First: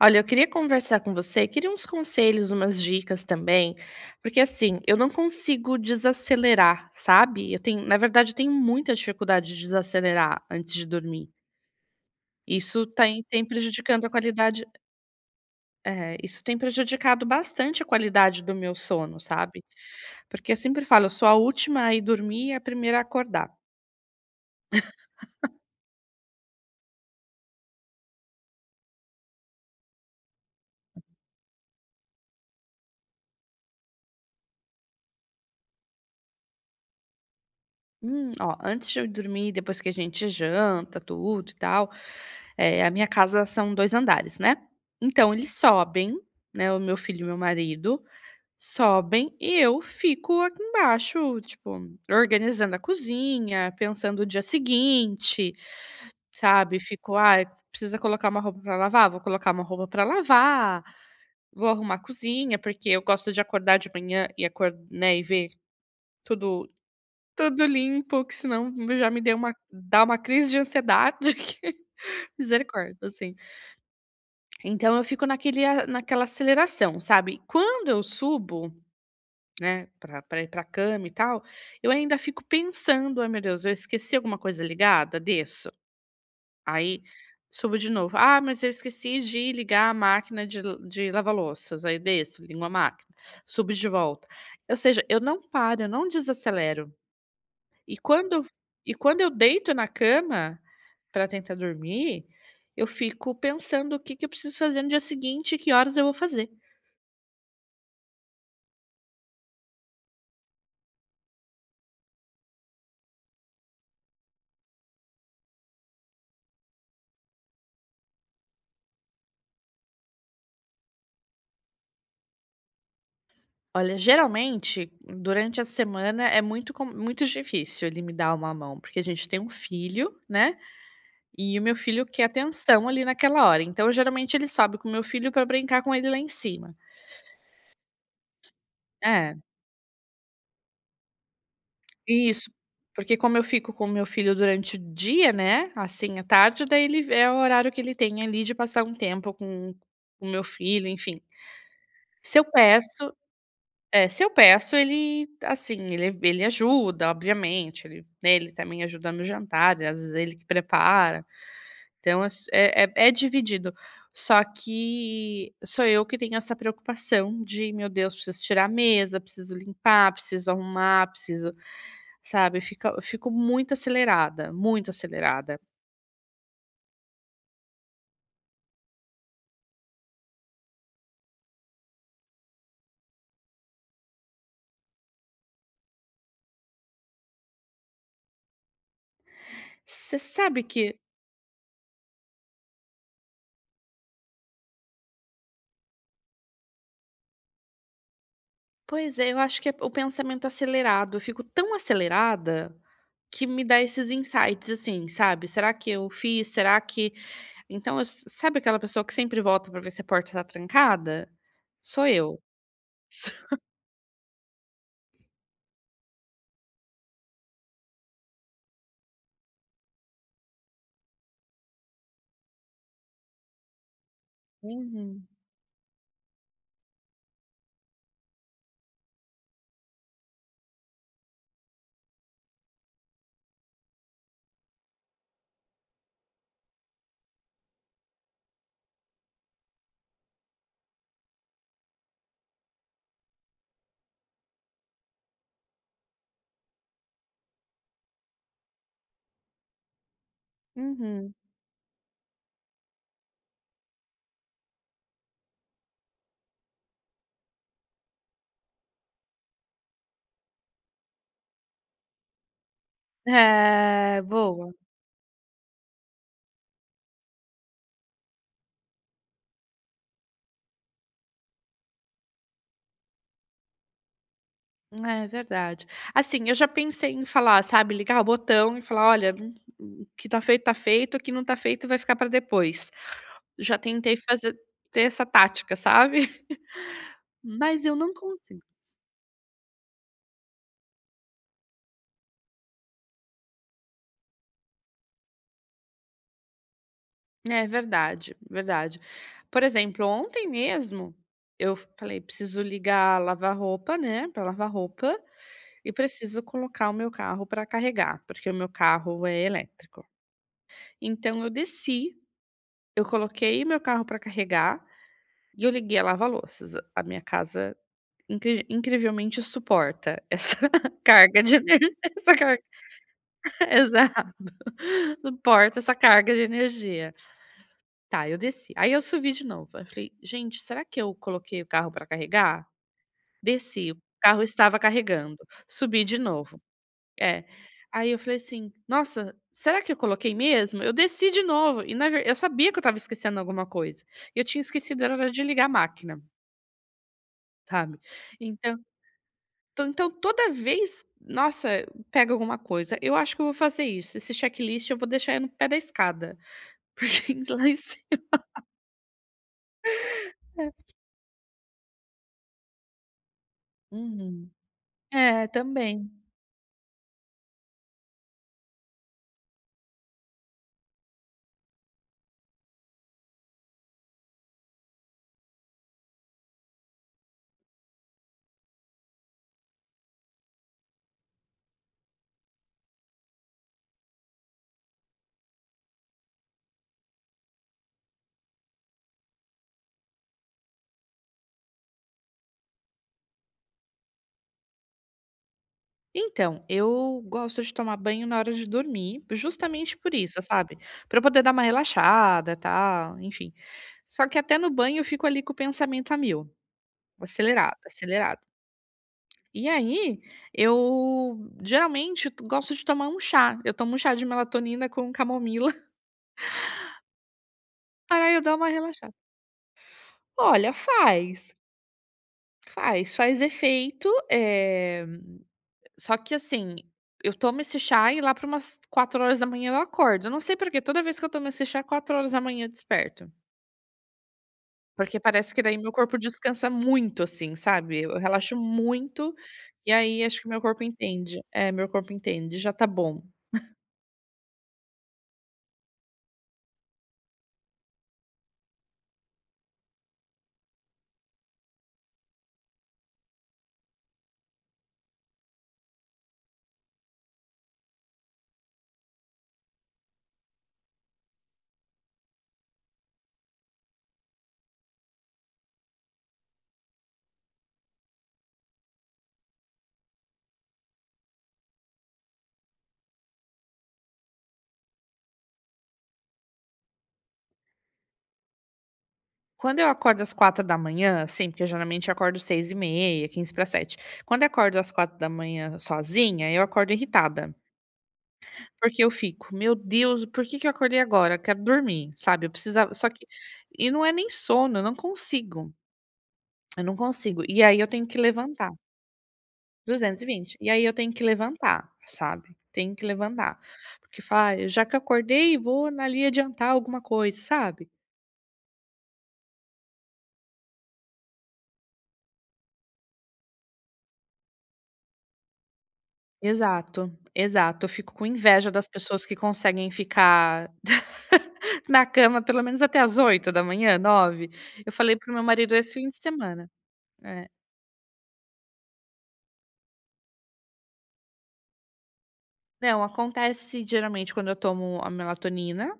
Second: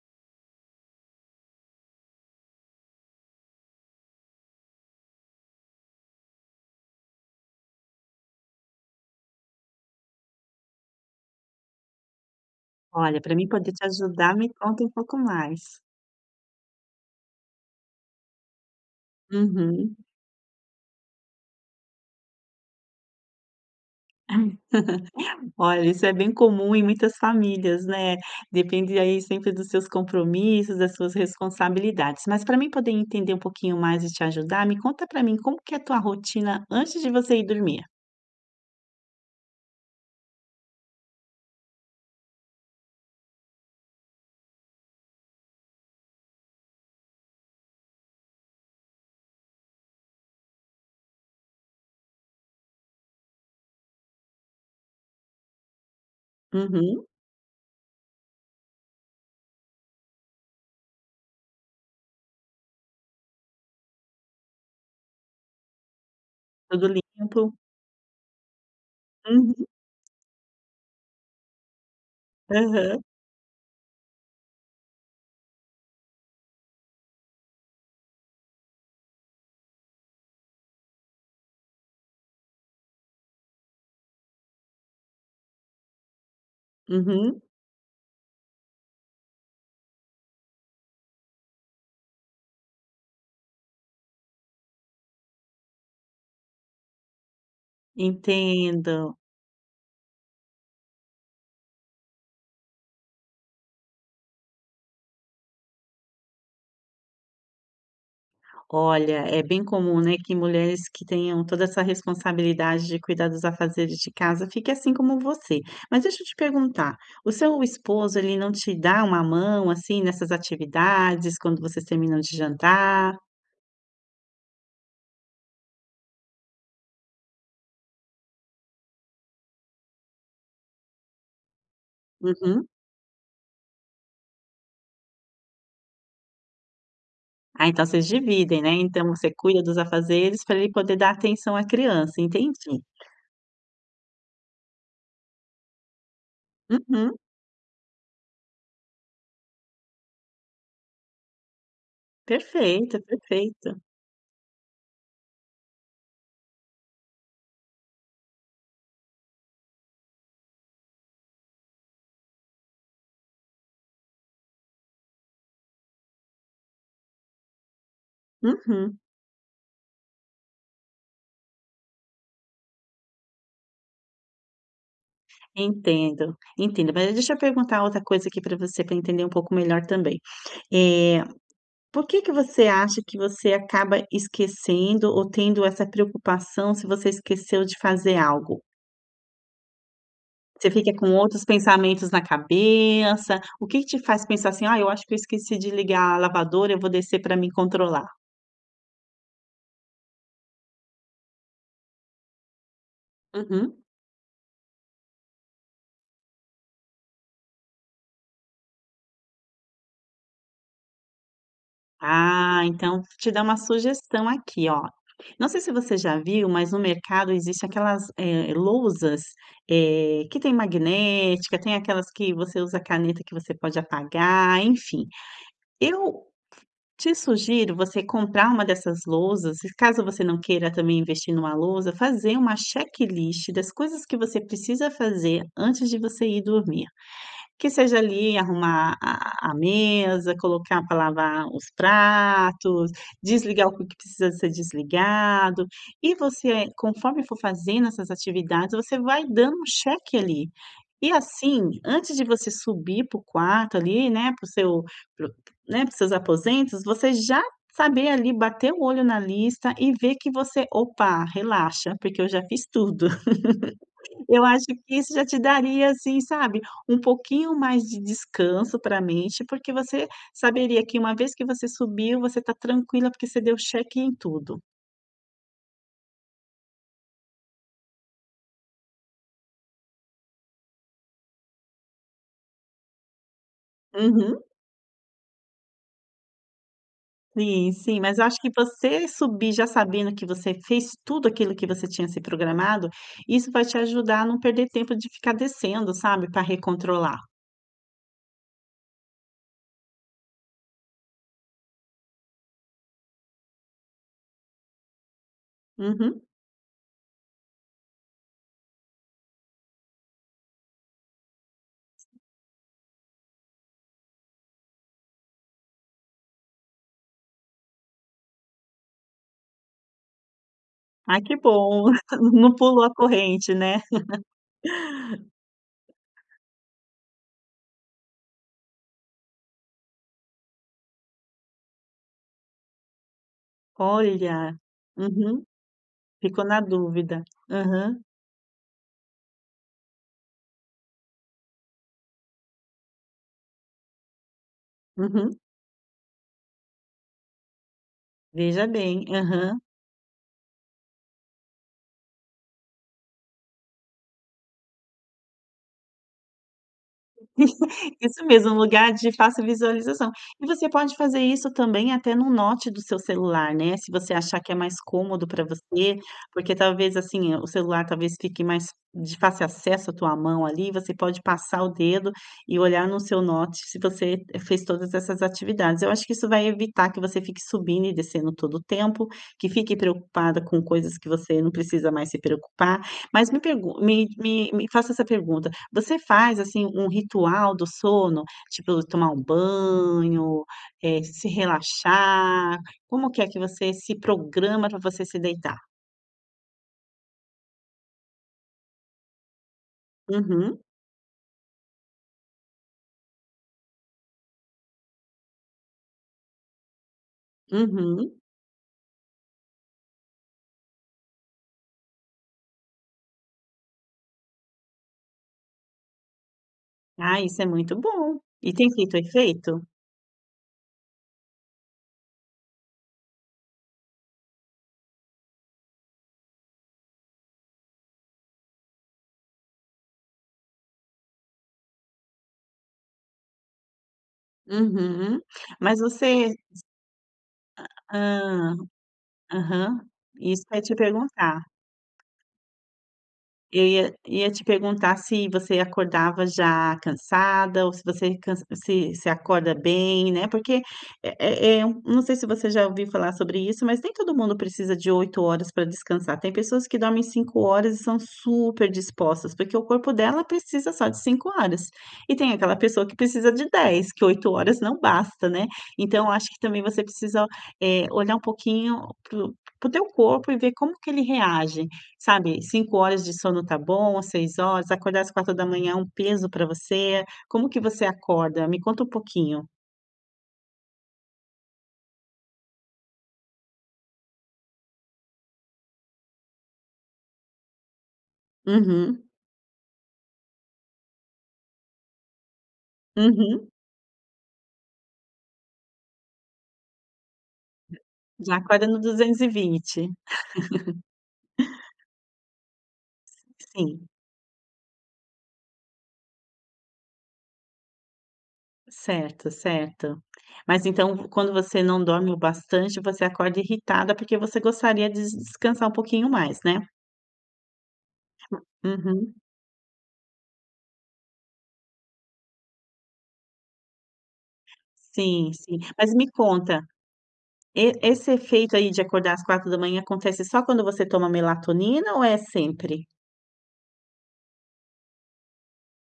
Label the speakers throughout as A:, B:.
A: Olha, eu queria conversar com você. Queria uns conselhos, umas dicas também, porque, assim, eu não consigo desacelerar, sabe, eu tenho na verdade, eu tenho muita dificuldade de desacelerar antes de dormir. Isso tá
B: Olha,
A: e
B: para
A: tem
B: mim poder te
A: prejudicando a
B: ajudar, me
A: qualidade
B: conta um pouco mais.
A: É, isso tem prejudicado bastante a qualidade do meu sono, sabe,
B: Uhum.
A: porque eu sempre falo: “Eu sou a última a ir dormir e a primeira a acordar”.
B: Olha, isso é bem comum em muitas famílias, né, depende aí sempre dos seus compromissos, das suas responsabilidades. Mas para mim poder entender um pouquinho mais e te ajudar, me conta para mim, como que é a tua rotina antes de você ir dormir?
A: Hum, ó, antes de eu dormir, depois que a gente janta, tudo e tal, eh, a minha casa são dois andares, né, então eles sobem, né, o meu filho e o meu marido sobem e eu fico aqui embaixo, tipo, organizando a cozinha, pensando o dia seguinte, sabe,
B: Uhum.
A: fico: "Aí, precisa colocar uma roupa pra lavar”, vou colocar uma roupa pra lavar, vou arrumar a cozinha. Porque eu gosto de acordar de manhã e acor né, e ver tudo,
B: Tudo limpo.
A: tudo limpo, que senão já me deu uma
B: Uhum.
A: dá uma crise de ansiedade que misericórdia,
B: Aham.
A: assim. Então eu fico naquele a naquela aceleração, sabe, quando eu subo, né, pra pra ir pra cama e tal, eu ainda fico pensando: "Ai, meu Deus, eu esqueci alguma coisa ligada?", desço, aí
B: Uhum.
A: subo de novo. "Ah, mas eu esqueci de ligar a máquina de de lava-louças." Aí eu desço, ligo a máquina, subo de volta, ou seja, eu não paro, eu não desacelero. E quando e f e
B: Entendo.
A: quando eu deito na cama, para tentar dormir, eu fico pensando o que que eu preciso fazer no dia seguinte, que horas eu vou fazer.
B: Olha, é bem comum, né, que mulheres que tenham toda essa responsabilidade de cuidar dos afazeres de casa fique assim como você. Mas deixa eu te perguntar: o seu esposo, ele não te dá uma mão, assim, nessas atividades, quando vocês terminam de jantar?
A: Olha, geralmente, durante a semana é muito com muito difícil ele me dar uma mão, porque a gente tem um filho, né. E o meu filho quer
B: Uhum.
A: atenção ali naquela hora. Então, geralmente, ele sobe com o meu filho para brincar com ele lá em cima.
B: Ah, então vocês dividem, né? Então você
A: É.
B: cuida dos afazeres pra ele poder dar atenção à criança,
A: Isso.
B: entendi.
A: Porque, como eu fico com o meu filho durante o dia, né, assim à tarde, daí ele
B: Uhum.
A: é o horário que ele tem ali de passar um tempo com com o meu filho, enfim. Se eu
B: Perfeito,
A: peço
B: perfeito.
A: é, se eu peço ele, assim, ele ele ajuda. Obviamente ele né, ele também ajuda no jantar e às vezes ele que prepara, então ass é é é dividido. Só que sou eu que tenho essa preocupação de: "Meu Deus, preciso tirar a
B: Uhum.
A: mesa, preciso limpar, preciso arrumar, preciso" sabe? Fica eu fico muito acelerada, muito acelerada.
B: Entendo. Entendo. Mas deixa eu perguntar outra coisa aqui para você, para entender um pouco melhor também: eh, por que que você acha que você acaba esquecendo ou tendo essa preocupação se você esqueceu de fazer algo?
A: Você sabe
B: Você fica
A: que
B: com outros pensamentos na cabeça. O que que te faz pensar, assim? "Ah, eu acho que eu esqueci de ligar a lavadora, eu vou descer pra mim controlar".
A: Pois é, eu acho que é o pensamento acelerado. Eu fico tão acelerada que me
B: Uhum.
A: dá esses insights, assim, sabe? Será que eu fiz? Será que Então eu s sabe aquela pessoa que sempre volta para ver se a porta tá trancada? Sou eu.
B: Ah, então vou te dar uma sugestão aqui, ó. Não sei se você já viu, mas no mercado existem aquelas, eh, lousas, eh, que tem magnética, tem aquelas que você usa caneta que você pode apagar, enfim.
A: Uhum.
B: Eu te sugiro você comprar uma dessas lousas e caso você não queira também investir numa lousa, fazer uma checklist das coisas que você precisa fazer antes de você ir dormir. Que seja ali, arrumar a a mesa, colocar para lavar os pratos, desligar o que que precisa ser desligado, e você, conforme for fazendo essas atividades, você vai dando um cheque ali. E
A: Uhum.
B: assim, antes de você subir para o quarto ali, né, para o seu p né, para os seus aposentos, você já saber ali, bater o olho na lista e ver que você "Opa, relaxa, porque eu já fiz tudo".
A: É,
B: Eu acho
A: boa.
B: que isso já te daria, assim, sabe, um pouquinho mais de descanso para a mente, porque você saberia que uma vez que você subiu, você tá tranquila porque você deu cheque em tudo.
A: É verdade, assim, eu já pensei em falar, sabe, ligar o botão e falar: "Olha, m m o que tá feito tá feito, o que não tá feito, vai ficar pra depois", já tentei
B: Uhum.
A: fazer ter essa tática, sabe,
B: Sim,
A: mas eu
B: sim,
A: não
B: mas eu acho que
A: consigo.
B: você subir, já sabendo que você fez tudo aquilo que você tinha se programado, isso vai te ajudar a não perder tempo de ficar descendo, sabe, pra recontrolar.
A: É verdade, verdade, por exemplo, ontem mesmo eu falei: "Preciso ligar lavar-roupa, né, pra lavar roupa, e
B: Uhum.
A: preciso colocar o meu carro pra carregar", porque o meu carro é elétrico, então eu desci, eu coloquei o meu carro pra carregar e eu liguei a lava-louças, a minha casa incri incrivelmente suporta essa
B: Ah, que
A: carga de
B: bom,
A: energi essa
B: não
A: carga,
B: pulou a corrente, né.
A: exato, suporta essa carga de energia. Tá, eu desci, aí eu subi de novo, aí eu falei: "Gente, será que eu coloquei o carro pra carregar?", desci, o carro
B: Olha,
A: estava carregando,
B: uhum,
A: subi de
B: ficou na
A: novo,
B: dúvida,
A: é,
B: aham.
A: aí eu falei assim: "Nossa, será que eu coloquei mesmo?", eu desci de novo e na ver eu sabia que eu estava esquecendo alguma coisa e eu tinha esquecido era
B: Uhum.
A: de ligar a máquina. Sabe,
B: Veja
A: então
B: bem, aham.
A: então então, toda vez, nossa, pega alguma coisa. Eu acho que eu vou fazer isso. Esse checklist eu vou deixar ele no pé da escada, porque ir lá em cima.
B: Isso mesmo, um lugar de fácil visualização, e você
A: É.
B: pode fazer isso também até no note do seu celular, né? Se você achar que
A: Uhum,
B: é mais cômodo para
A: é,
B: você,
A: também.
B: porque talvez, assim, o celular talvez fique mais de fácil acesso a tua mão, ali, você pode passar o dedo e olhar no seu note. Se você fez todas essas atividades, eu acho que isso vai evitar que você fique subindo e descendo todo o tempo, que fique preocupada com coisas que você não precisa mais se preocupar, mas me pergun me me me faço essa pergunta, você faz, assim, um ritual do sono, tipo tomar um banho, eh, se relaxar. Como que é que você se programa para você se deitar?
A: Então, eu gosto de tomar banho na hora de dormir, justamente por isso,
B: Uhum.
A: sabe, para eu poder dar uma relaxada e tal, enfim. Só que até no banho eu fico, ali, com o pensamento a 1000, acelerado,
B: Uhum.
A: acelerado. E aí, eu geralmente gosto de tomar um chá. Eu tomo um chá de melatonina com camomila.
B: Ah, isso é muito bom,
A: Pra eu
B: e
A: dá
B: tem
A: uma
B: feito o
A: relaxada.
B: efeito?
A: Olha, faz. Faz, faz efeito, eh, só que, assim, eu tomo esse chá e lá para umas 4:00 eu acordo. Eu não sei porque toda vez que eu tomo esse chá, é 4:00 eu desperto.
B: Uhum,
A: Porque parece que
B: mas
A: daí meu corpo
B: você
A: descansa muito, assim, sabe, eu
B: hã,
A: relaxo muito
B: aham,
A: e aí acho
B: isso
A: que
B: que
A: meu
B: ia te
A: corpo entende,
B: perguntar.
A: é meu corpo entende, já tá bom.
B: Eu ia ia te perguntar se você acordava já cansada ou se você cans se se acorda bem, né. Porque, eh eh eh, não sei se você já ouviu falar sobre isso, mas nem todo mundo precisa de 8h para descansar. Tem pessoas que dormem 5h e são super dispostas, porque o corpo dela precisa só de 5h. E tem aquela pessoa que precisa de 10 que 8h não basta, né? Então eu acho que também você precisa, eh, olhar um pouquinho para o para o teu corpo e ver como que ele reage, sabe, 5h de sono tá bom, às 6h, acordar às 4:00 é um peso para você? Como que você acorda? Me conta um pouquinho.
A: Quando eu acordo às 4:00, assim, porque geralmente acordo 6:30 e 6:45. Quando eu acordo às 4:00 sozinha, eu acordo irritada.
B: Uhum.
A: Porque eu fico: "Meu Deus, porque que eu acordei agora, quero dormir", sabe. Eu precisava só que
B: Uhum.
A: e não é nem sono, eu não consigo. Eu não consigo, e aí eu tenho que
B: Já acorda
A: levantar.
B: no 220.
A: 220. E aí eu tenho que levantar, sabe. Tenho que
B: S
A: levantar
B: sim.
A: porque fala: "Ai, já que eu acordei, vou na ali adiantar alguma coisa", sabe.
B: Certo, certo. Mas, então, quando você não dorme o bastante, você acorda irritada porque você gostaria des descansar um pouquinho mais, né?
A: Exato, exato. Eu fico com inveja das
B: Uhum.
A: pessoas que conseguem ficar na cama, pelo menos até às 8:00, 9. Eu falei
B: Sim,
A: pro meu
B: sim.
A: marido
B: Mas
A: esse fim
B: me
A: de
B: conta.
A: semana. Eh.
B: E esse efeito aí de acordar às 4:00 acontece só quando você toma melatonina ou é sempre?
A: Não, acontece geralmente quando eu tomo a melatonina,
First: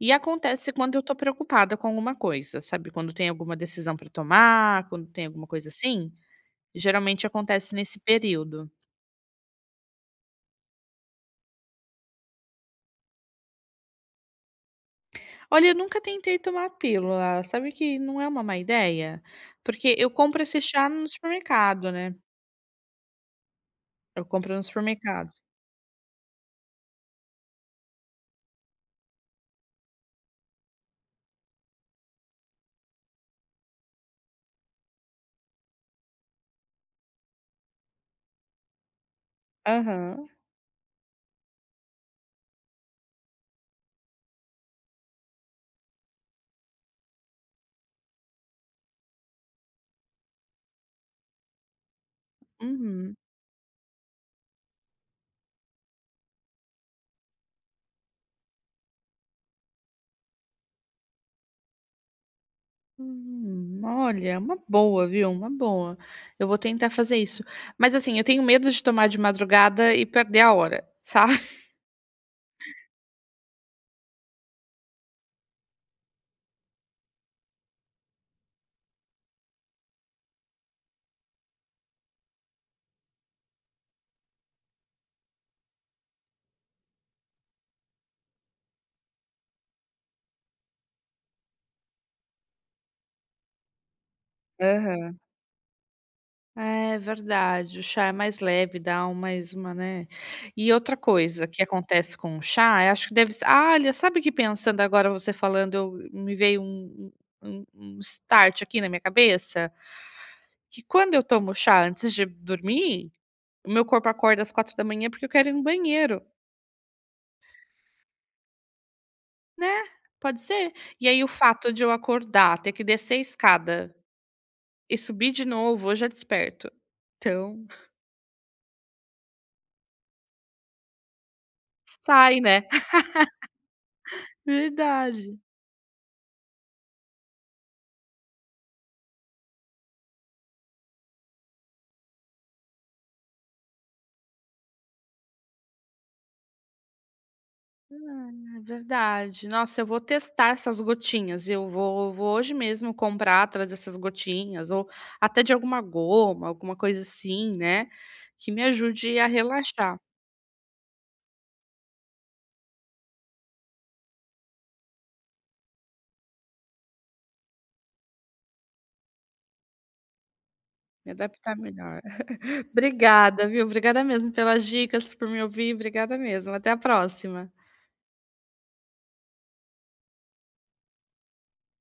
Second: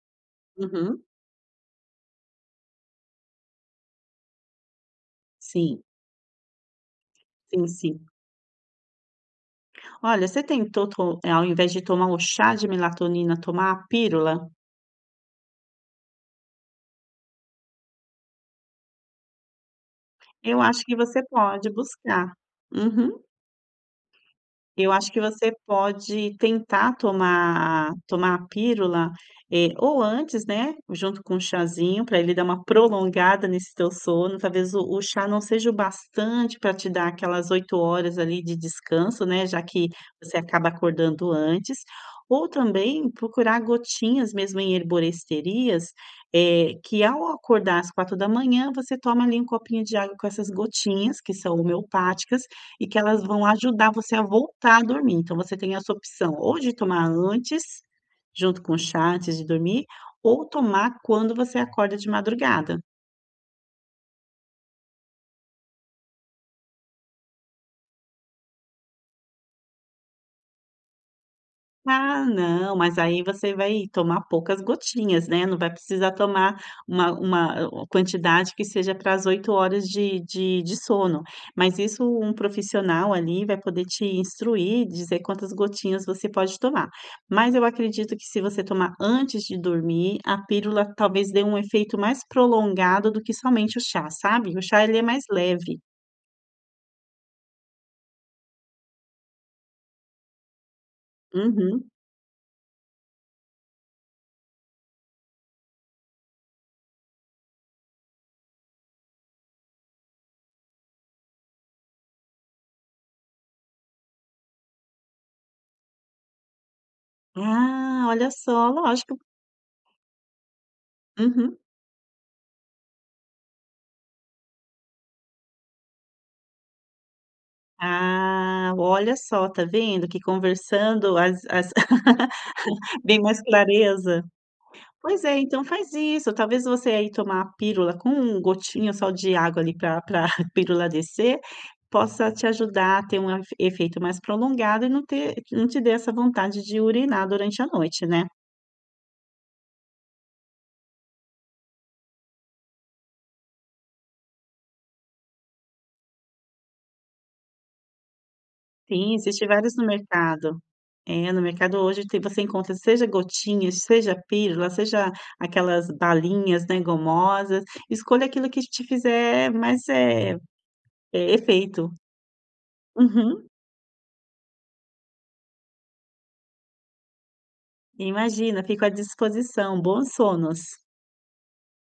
A: e acontece quando eu
B: Uhum.
A: estou preocupada com alguma coisa. Sabe, quando tem alguma decisão para tomar, quando tem alguma coisa
B: Sim.
A: assim? Geralmente
B: Sim,
A: acontece nesse
B: sim.
A: período.
B: Olha, você tentou to eh, ao invés de tomar o chá de melatonina, tomar a pílula?
A: Olha, eu nunca tentei tomar a pílula. Sabe que não é uma má ideia? Porque eu compro
B: Eu
A: esse
B: acho
A: chá
B: que
A: no
B: você pode
A: supermercado, né?
B: buscar. Uhum.
A: Eu compro no
B: Eu acho que
A: supermercado.
B: você pode tentar tomar a, tomar a pílula, eh, ou antes, né, junto com um chazinho para ele dar uma prolongada nesse teu sono. Talvez o o chá não seja o bastante para te dar aquelas 8 horas ali de descanso, né, já que
A: Aham.
B: você acaba acordando antes. Ou também procurar gotinhas mesmo em herboristerias, eh, que ao acordar às 4:00, você toma ali um copinho de água com essas gotinhas que são homeopáticas e que
A: Uhum.
B: elas vão ajudar você a voltar a dormir. Então você tem essa opção, ou de tomar antes, junto com o chá, antes de dormir, ou tomar quando você acorda de madrugada.
A: Hum. Olha! É uma boa, viu, uma boa. Eu vou tentar fazer isso, mas, assim, eu tenho medo de tomar de madrugada e perder a hora, sabe?
B: Ah, não, mas aí você vai tomar poucas gotinhas, né, não vai precisar tomar uma uma a quantidade que seja pra às 8 horas de de de sono. Mas isso um profissional, ali, vai poder te instruir, dizer quantas gotinhas você pode tomar. Mas eu acredito que se você tomar antes de dormir, a pílula, talvez dê um efeito mais prolongado do que somente o chá, sabe. O chá ele é
A: Aham.
B: mais leve.
A: É verdade, o chá é mais leve, dá mais uma, né. E outra coisa que
B: Uhum.
A: acontece com o chá, é acho que deve ser ah, olha, sabe que pensando agora você falando, eu me veio um um um um start aqui na minha cabeça? Que quando eu tomo chá antes de dormir, o meu corpo acorda às 4:00 porque eu quero ir no banheiro.
B: Ah, olha só, lógico.
A: Né? Pode ser. E aí o
B: Uhum.
A: fato de eu acordar, ter que descer a escada e subir de novo eu já desperto, então.
B: Ah, olha só, tá vendo que conversando as as
A: Sai, né?
B: vem mais clareza. Pois é,
A: Verdade.
B: então faz isso. Talvez você aí tomar a pílula com gotinha só de água ali pra pra pílula descer possa te ajudar a ter um afe efeito mais prolongado e não ter não te dê essa vontade de urinar durante a noite, né.
A: Ah, é verdade, nossa, eu vou testar essas gotinhas, eu vou vou hoje mesmo comprar atrás dessas gotinhas ou até de alguma goma, alguma coisa assim, né, que me
B: Sim,
A: ajude a
B: existe vários no
A: relaxar.
B: mercado, é no mercado hoje tem você encontra, seja gotinhas, seja pílula, seja aquelas balinhas, né, gomosas, escolha aquilo que te fizer mais, eh
A: Me
B: eh,
A: adaptar
B: efeito.
A: melhor.
B: Uhum.
A: Obrigada, viu? Obrigada mesmo pelas dicas, por me ouvir. Obrigada mesmo, até a próxima.
B: Imagina, fico à disposição. Bons sonos.